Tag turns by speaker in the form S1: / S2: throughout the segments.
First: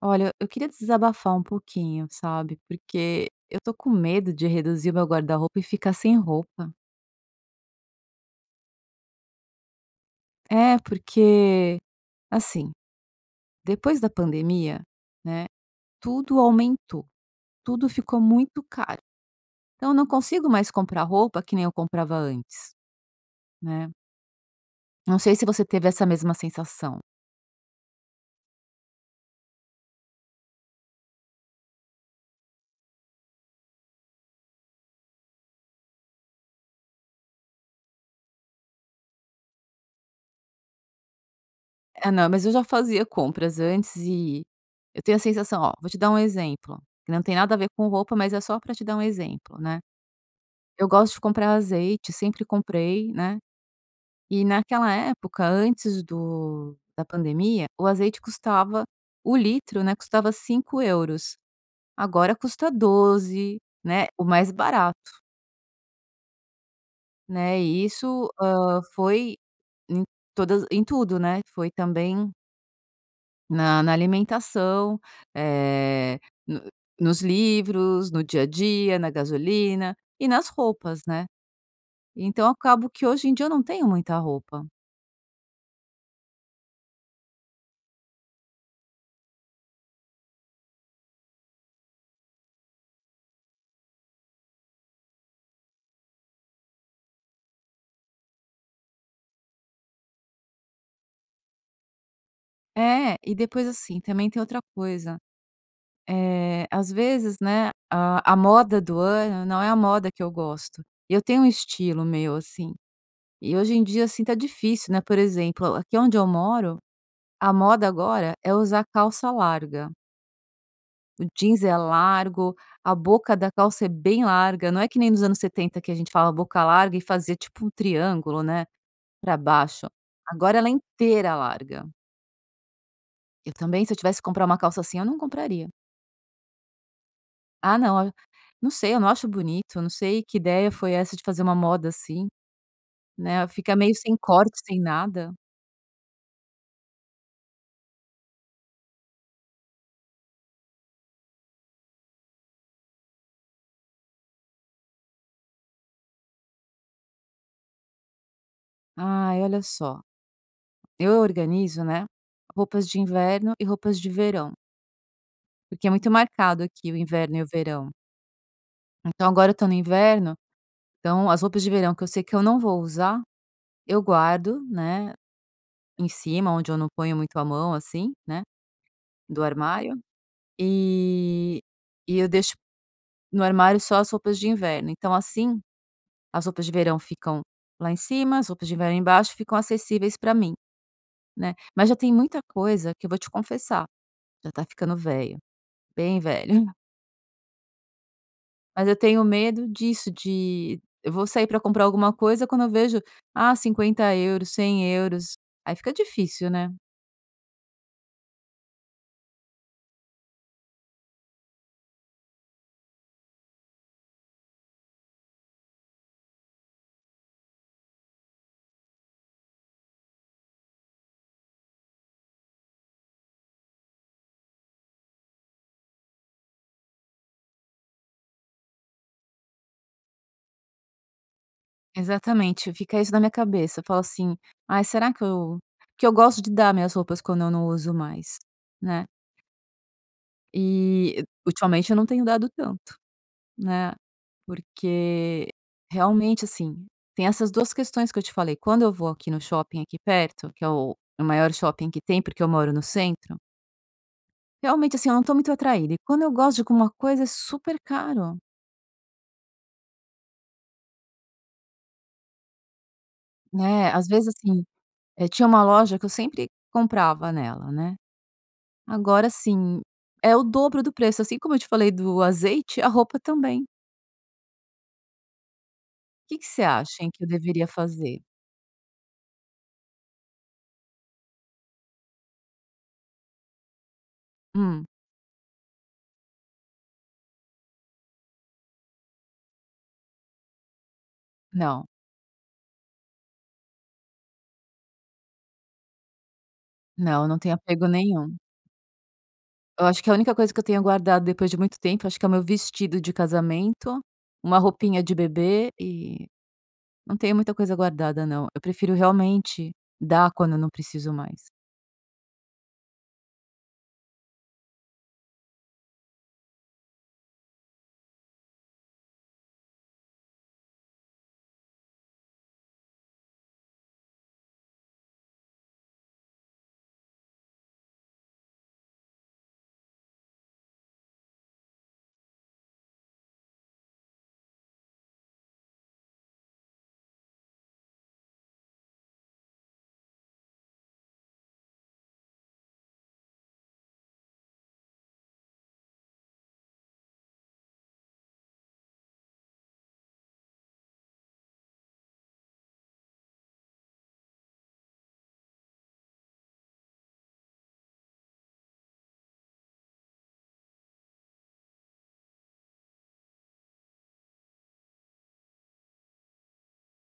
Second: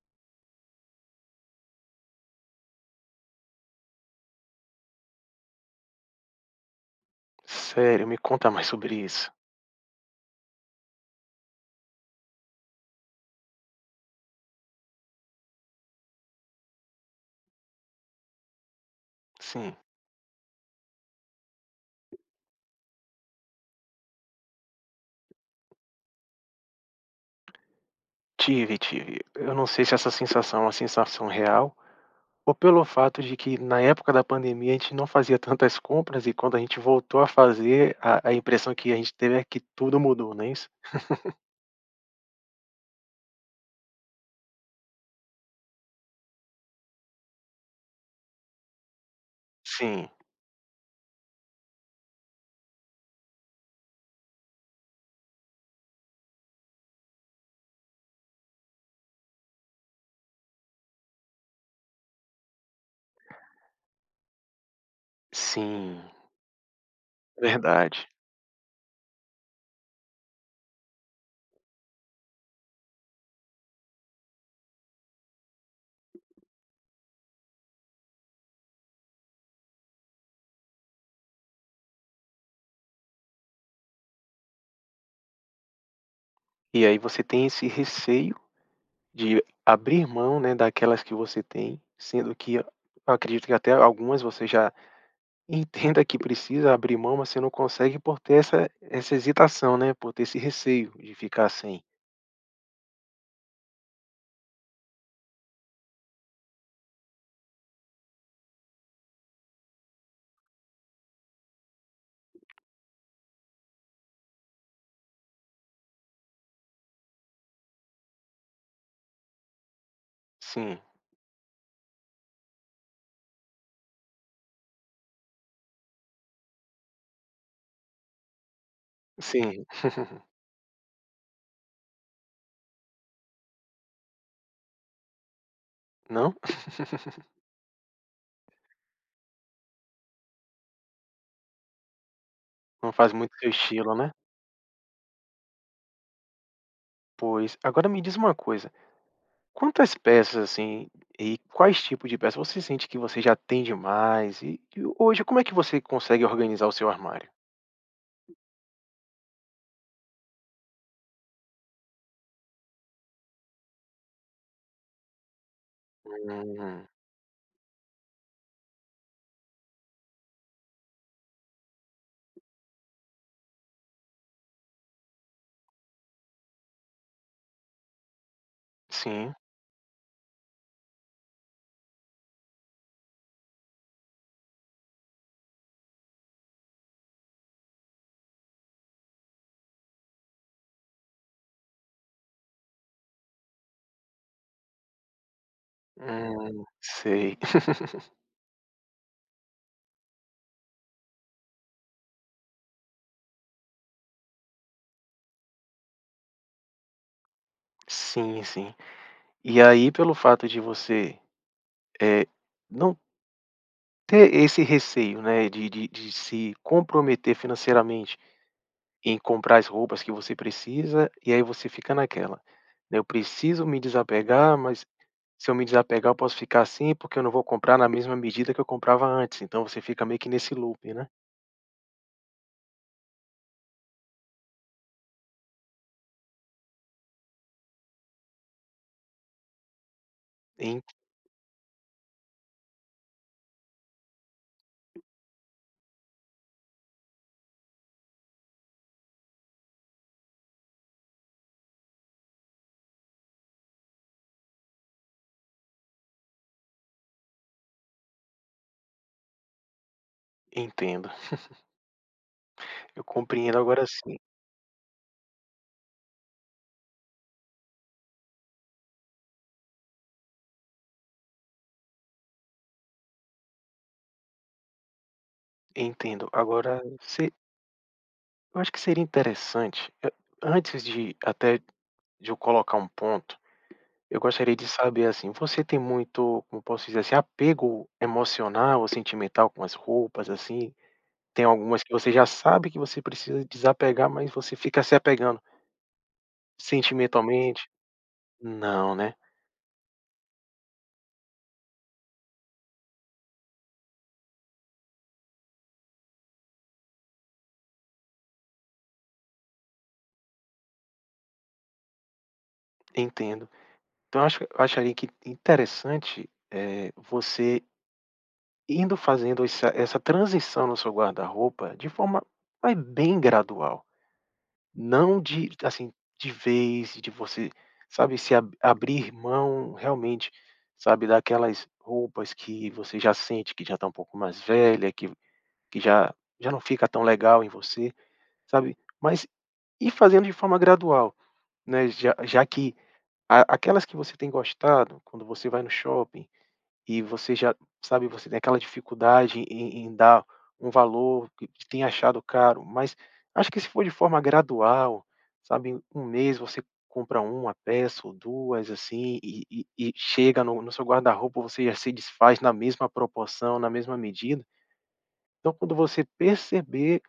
S1: Olha, eu queria desabafar um pouquinho, sabe? Porque eu tô com medo de reduzir o meu guarda-roupa e ficar sem roupa.
S2: Sério, me conta mais sobre isso.
S1: É, porque, assim, depois da pandemia, né, tudo aumentou, tudo ficou muito caro.
S2: Sim,
S1: Então, eu não consigo mais comprar roupa que nem eu comprava antes, né? Não sei se você teve essa mesma sensação.
S2: tive, tive. Eu não sei se essa sensação é uma sensação real ou pelo fato de que na época da pandemia a gente não fazia tantas compras e quando a gente voltou a fazer, a impressão que a gente teve é que tudo mudou, não é isso?
S1: Ah, não, mas eu já fazia compras antes e eu tenho a sensação, ó, vou te dar um exemplo, que não tem nada a ver com roupa, mas é só pra te dar um exemplo, né?
S2: Sim,
S1: Eu gosto de comprar azeite, sempre comprei, né. E naquela época, antes do da pandemia, o azeite custava o litro, né, custava 5 euros. Agora custa 12, né, o mais barato,
S2: sim,
S1: né. E
S2: verdade.
S1: isso, foi em todas em tudo, né. Foi também na alimentação, eh, no nos livros, no dia a dia, na gasolina e nas roupas, né. Então, acabo que hoje em dia eu não tenho muita roupa.
S2: E aí você tem esse receio de abrir mão, né, daquelas que você tem, sendo que eu acredito que até algumas você já entenda que precisa abrir mão, mas você não consegue por ter essa hesitação, né, por ter esse receio de ficar sem.
S1: É, e depois assim, também tem outra coisa, às vezes, né, a moda do ano não é a moda que eu gosto, eu tenho um estilo meu, assim, e hoje em dia, assim, tá difícil, né, por exemplo, aqui onde eu moro, a moda agora é usar calça larga,
S2: Sim,
S1: o jeans é largo, a boca da calça é bem larga, não é que nem nos anos 70 que a gente falava boca larga e fazia tipo um triângulo, né, pra
S2: sim.
S1: baixo, agora ela é inteira larga. Eu também, se eu tivesse que comprar uma calça assim, eu não compraria.
S2: Não?
S1: Ah, não. Não sei, eu não acho bonito, eu não sei que ideia foi essa de fazer uma moda assim,
S2: Não faz muito
S1: né,
S2: seu
S1: fica meio
S2: estilo, né?
S1: sem corte, sem nada.
S2: Pois. Agora me diz uma coisa, quantas peças, assim, e quais tipos de peças você sente que você já tem demais? E hoje como é que você consegue organizar o seu armário?
S1: Ai, olha só, eu organizo, né, roupas de inverno e roupas de verão, porque é muito marcado
S2: Hum,
S1: aqui o inverno e o verão. Então agora eu tô no inverno, então as roupas de verão que eu sei que eu não vou usar, eu guardo, né, em cima, onde eu não ponho muito a mão, assim, né,
S2: sim.
S1: do armário, e eu deixo no armário só as roupas de inverno, então assim as roupas de verão ficam lá em cima, as roupas de inverno embaixo, ficam acessíveis para mim, né. Mas já tem muita coisa que eu vou te confessar, já tá ficando velho, bem velho.
S2: Sei.
S1: Mas eu tenho medo disso, de eu vou sair para comprar alguma coisa, quando eu vejo, ah, 50 euros, 100 euros, aí fica difícil, né.
S2: Sim, sim. E aí pelo fato de você, eh, não ter esse receio, né, de se comprometer financeiramente em comprar as roupas que você precisa, e aí você fica naquela, né: "Eu preciso me desapegar, mas se eu me desapegar eu posso ficar assim, porque eu não vou comprar na mesma medida que eu comprava antes", então você fica meio que nesse loop, né.
S1: Exatamente, fica isso na minha cabeça, eu falo assim: "Ai, será que eu" porque eu gosto de dar minhas roupas quando eu não uso mais, né.
S2: En
S1: E ultimamente eu não tenho dado tanto. Né, porque realmente, assim, tem essas 2 questões que eu te falei, quando eu vou aqui no shopping aqui perto, que é o maior shopping que tem, porque eu moro no centro, realmente, assim, eu não tô muito atraída, e quando eu gosto de alguma coisa é super caro,
S2: Entendo, eu compreendo agora
S1: né, às
S2: sim,
S1: vezes, assim, tinha uma loja que eu sempre comprava nela, né, agora, assim, é o dobro do preço, assim como eu te falei do azeite, a roupa também. O
S2: entendo.
S1: que que você
S2: Agora
S1: acha, hein, que eu
S2: se
S1: deveria fazer?
S2: eu acho que seria interessante, antes de até de eu colocar um ponto, eu gostaria de
S1: Hum,
S2: saber, assim, você tem muito, como posso dizer assim, apego emocional ou sentimental com as roupas, assim? Tem algumas
S1: não,
S2: que você já sabe que você precisa desapegar, mas você fica se apegando
S1: não tenho
S2: sentimentalmente?
S1: apego nenhum.
S2: Não, né?
S1: Eu acho que a única coisa que eu tenho guardado depois de muito tempo, acho que é o meu vestido de casamento, uma roupinha de bebê e não tenho muita coisa guardada não. Eu prefiro realmente dar quando eu não preciso mais.
S2: Entendo. Então, eu acharia que interessante, você indo fazendo essa transição no seu guarda-roupa de forma mas bem gradual. Não de assim, de vez, de você, sabe, se ab abrir mão realmente, sabe, daquelas roupas que você já sente que já está um pouco mais velha, que que já não fica tão legal em você, sabe. Mas ir fazendo de forma gradual, né, já que a aquelas que você tem gostado, quando você vai no shopping, e você já sabe, você tem aquela dificuldade em dar um valor que tem achado caro, mas acho que se for de forma gradual, sabe, em um mês você compra uma peça ou 2 assim, e chega no seu guarda-roupa, você já se desfaz na mesma proporção, na mesma medida. Então quando você perceber,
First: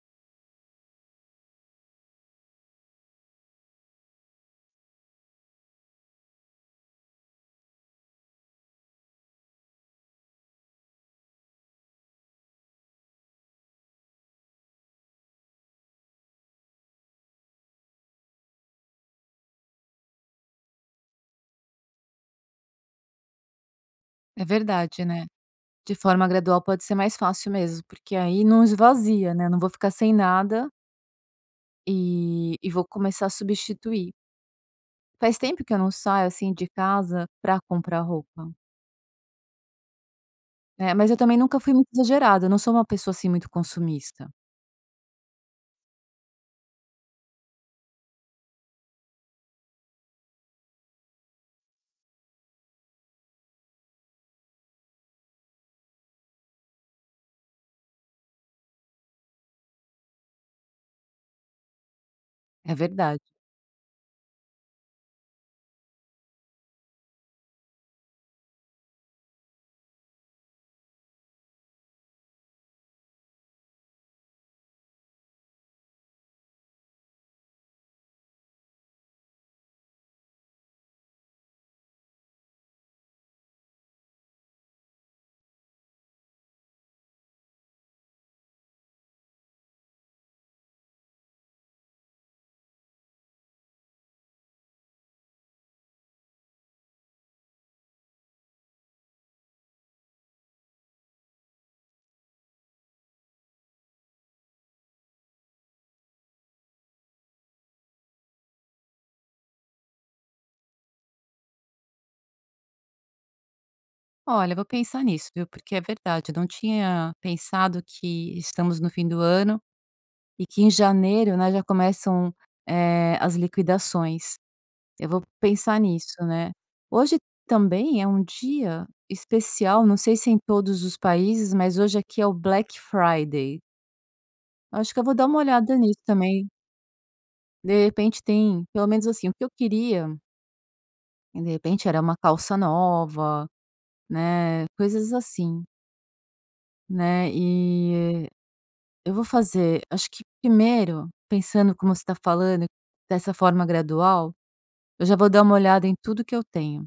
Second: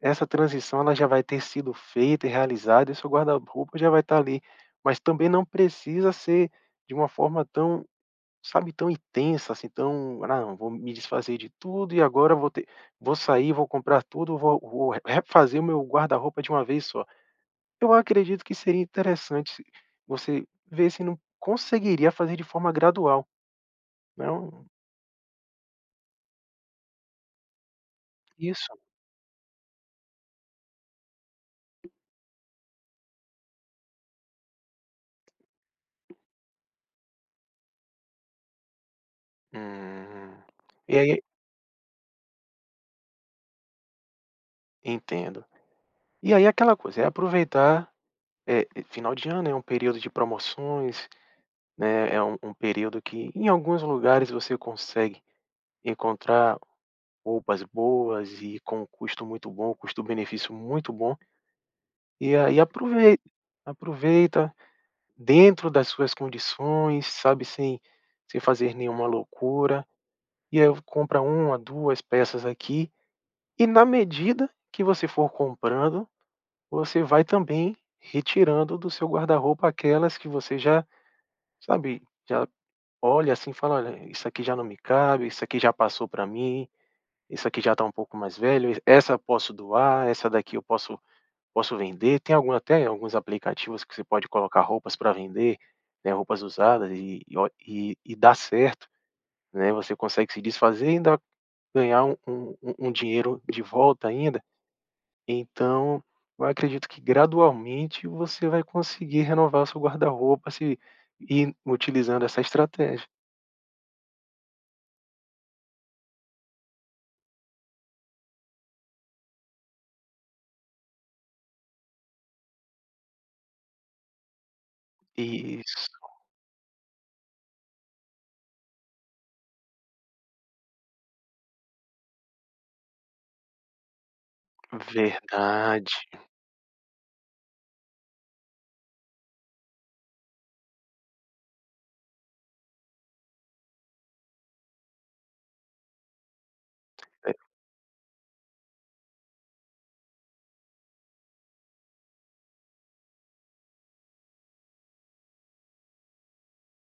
S2: essa transição ela já vai ter sido feita e realizada e seu guarda-roupa já vai estar ali. Mas também não precisa ser de uma forma tão, sabe, tão intensa, assim, tão: "Ah, não, vou me desfazer de tudo e agora vou ter vou sair, vou comprar tudo, vou refazer o meu guarda-roupa de uma vez só". Eu acredito que seria interessante se você ver se não conseguiria fazer de forma gradual,
S1: É
S2: não.
S1: verdade, né. De forma gradual pode ser mais fácil mesmo, porque aí não
S2: Isso.
S1: esvazia, né, não vou ficar sem nada, e vou começar a substituir. Faz tempo que eu não saio, assim, de casa para comprar roupa,
S2: Hum.
S1: né,
S2: E
S1: mas eu
S2: aí
S1: também nunca fui muito exagerada, eu não sou uma pessoa, assim, muito consumista.
S2: entendo. E aí é aquela coisa, é aproveitar, final de ano é um período de promoções, né, é um período que em alguns lugares você consegue encontrar roupas boas e com um custo muito bom, um custo-benefício muito bom, e aí
S1: É verdade.
S2: aproveita, aproveita dentro das suas condições, sabe, sem sem fazer nenhuma loucura, e aí compra uma 2 peças aqui, e na medida que você for comprando, você vai também retirando do seu guarda-roupa aquelas que você já, sabe, já olha assim e fala: "Olha, isso aqui já não me cabe, isso aqui já passou para mim, isso aqui já está um pouco mais velho, essa eu posso doar, essa daqui eu posso posso vender". Tem algum até alguns aplicativos que você pode colocar roupas para vender, né, roupas usadas e o e e dá certo, né, você consegue se desfazer e ainda ganhar um dinheiro de volta ainda. Então, eu acredito que gradualmente você vai conseguir renovar o seu guarda-roupa se ir utilizando essa estratégia.
S1: Olha, vou pensar nisso, viu, porque é verdade, eu não tinha pensado que estamos no fim do ano e que em janeiro, né, já começam, as liquidações. Eu vou pensar
S2: Isso,
S1: nisso, né. Hoje também é um dia especial, não sei se em todos os países, mas hoje aqui é o Black Friday. Acho que eu vou dar uma olhada
S2: verdade.
S1: nisso também. De repente tem pelo menos, assim, o que eu queria, de repente, era uma calça nova, né, coisas assim, né,
S2: É,
S1: e eu vou fazer acho que primeiro, pensando como você está falando, dessa forma gradual, eu já vou dar uma olhada em tudo que eu tenho.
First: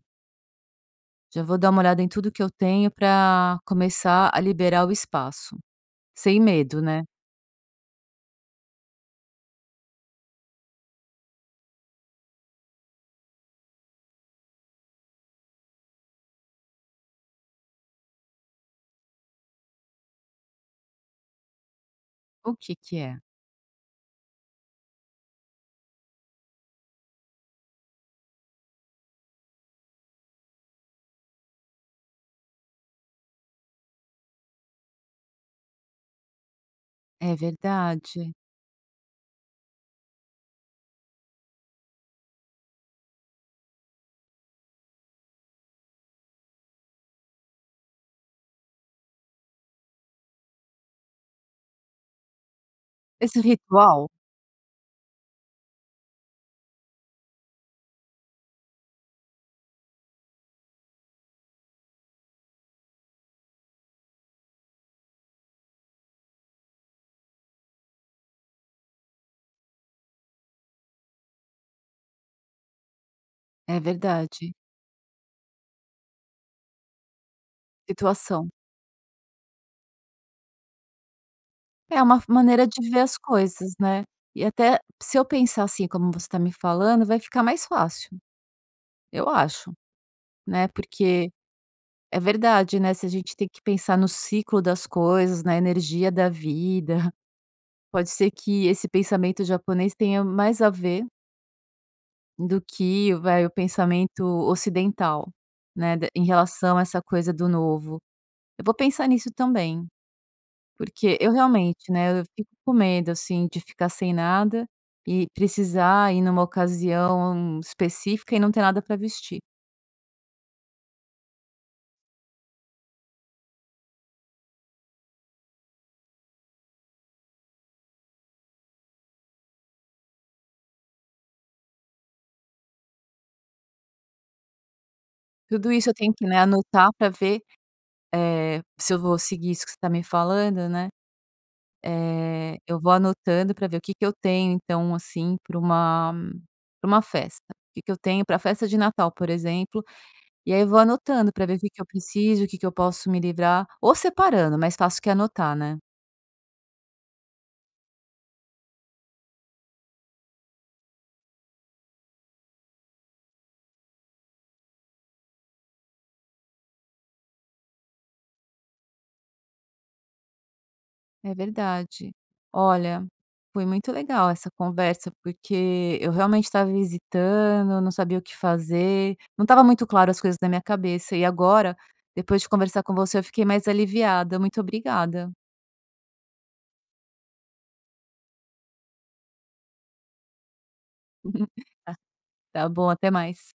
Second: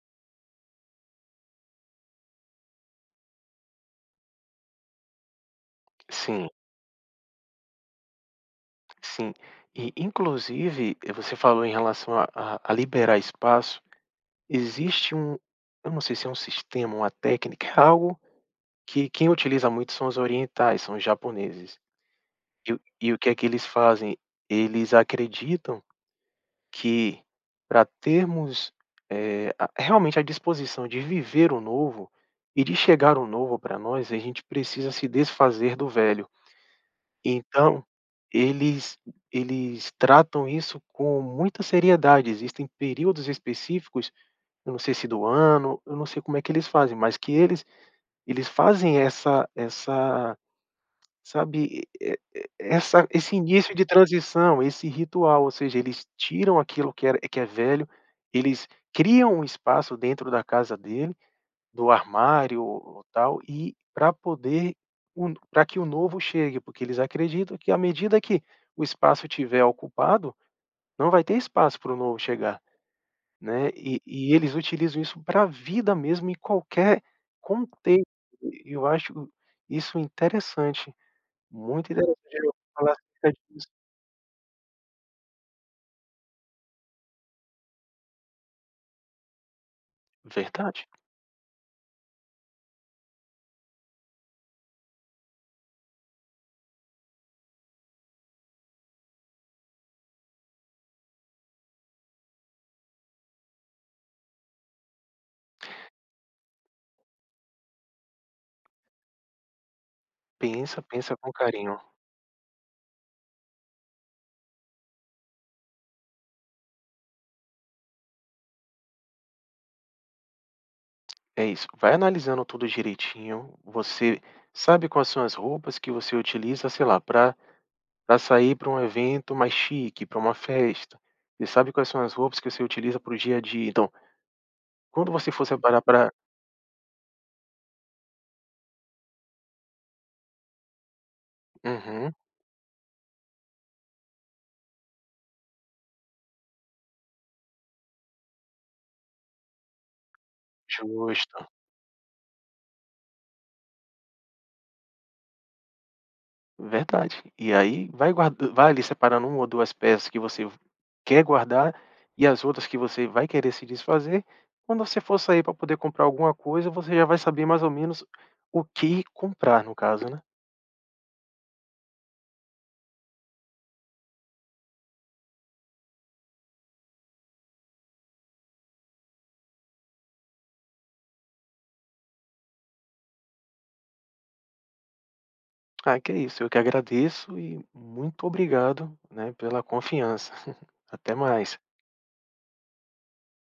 S1: Já vou dar uma olhada em tudo que eu tenho para começar a liberar o espaço, sem
S2: sim.
S1: medo, né.
S2: Sim. E, inclusive, você falou em relação a a liberar espaço. Existe um, eu não sei se é um sistema, uma técnica, é algo que quem utiliza muito são os orientais, são os japoneses.
S1: O
S2: E
S1: que
S2: o
S1: que
S2: e o
S1: é?
S2: que é que eles fazem? Eles acreditam que para termos, a realmente a disposição de viver o novo e de chegar o novo para nós, a gente precisa se desfazer do velho.
S1: É
S2: Então,
S1: verdade.
S2: eles eles tratam isso com muita seriedade, existem períodos específicos, eu não sei se do ano, eu não sei como é que eles fazem, mas que eles fazem essa, sabe, e essa esse
S1: Esse
S2: início de
S1: ritual
S2: transição, esse ritual, ou seja, eles tiram aquilo que era que é velho, eles criam um espaço dentro da casa dele, do armário ou tal, e para poder para que o novo chegue, porque eles acreditam que à medida que o espaço tiver ocupado, não vai ter espaço para o novo chegar, né.
S1: é
S2: E eles
S1: verdade.
S2: utilizam isso pra vida mesmo em qualquer contexto,
S1: Situação.
S2: eu acho isso interessante, muito
S1: É
S2: interessante
S1: uma
S2: eu
S1: maneira de
S2: falar
S1: ver as
S2: acerca disso.
S1: coisas, né. E até se eu pensar assim como você está me falando, vai ficar mais fácil, eu acho, né,
S2: Verdade.
S1: porque é verdade, né, se a gente tem que pensar no ciclo das coisas, na energia da vida, pode ser que esse pensamento japonês tenha mais a ver do que, vai, o pensamento ocidental, né, da em relação a essa coisa do novo. Eu vou pensar nisso também,
S2: Pensa, pensa
S1: porque
S2: com
S1: eu
S2: carinho.
S1: realmente, né, eu fico com medo, assim, de ficar sem nada e precisar ir numa ocasião específica e não ter nada para vestir.
S2: É isso, vai analisando tudo direitinho, você sabe quais são as roupas que você utiliza, sei lá, para para sair para um evento mais chique, para uma festa. Você sabe quais são as roupas que você utiliza para o dia a dia. Então, quando você for
S1: Tudo
S2: separar
S1: isso eu
S2: para,
S1: tenho que, né, anotar para ver, se eu vou seguir isso que você tá me falando, né.
S2: uhum,
S1: Eu vou anotando para ver o que que eu tenho então, assim, para uma festa. O que que eu tenho pra festa de Natal, por exemplo, e aí eu vou anotando para
S2: justo,
S1: ver o que que eu preciso, o que que eu posso me livrar, ou separando, mais fácil que anotar, né.
S2: verdade. E aí vai guarda vai ali separando uma ou 2 peças que você quer guardar e as outras que você vai querer se desfazer. Quando você for sair para poder comprar alguma coisa, você já vai saber mais ou menos o que comprar, no caso, né.
S1: É verdade. Olha, foi muito legal essa conversa, porque eu realmente estava visitando não sabia o que fazer, não estava muito claro as coisas na minha cabeça e agora, depois de conversar com você, eu fiquei mais aliviada. Muito obrigada.
S2: Ah, que é isso, eu que agradeço e muito obrigado, né, pela confiança. Até mais.
S1: Tá bom, até mais.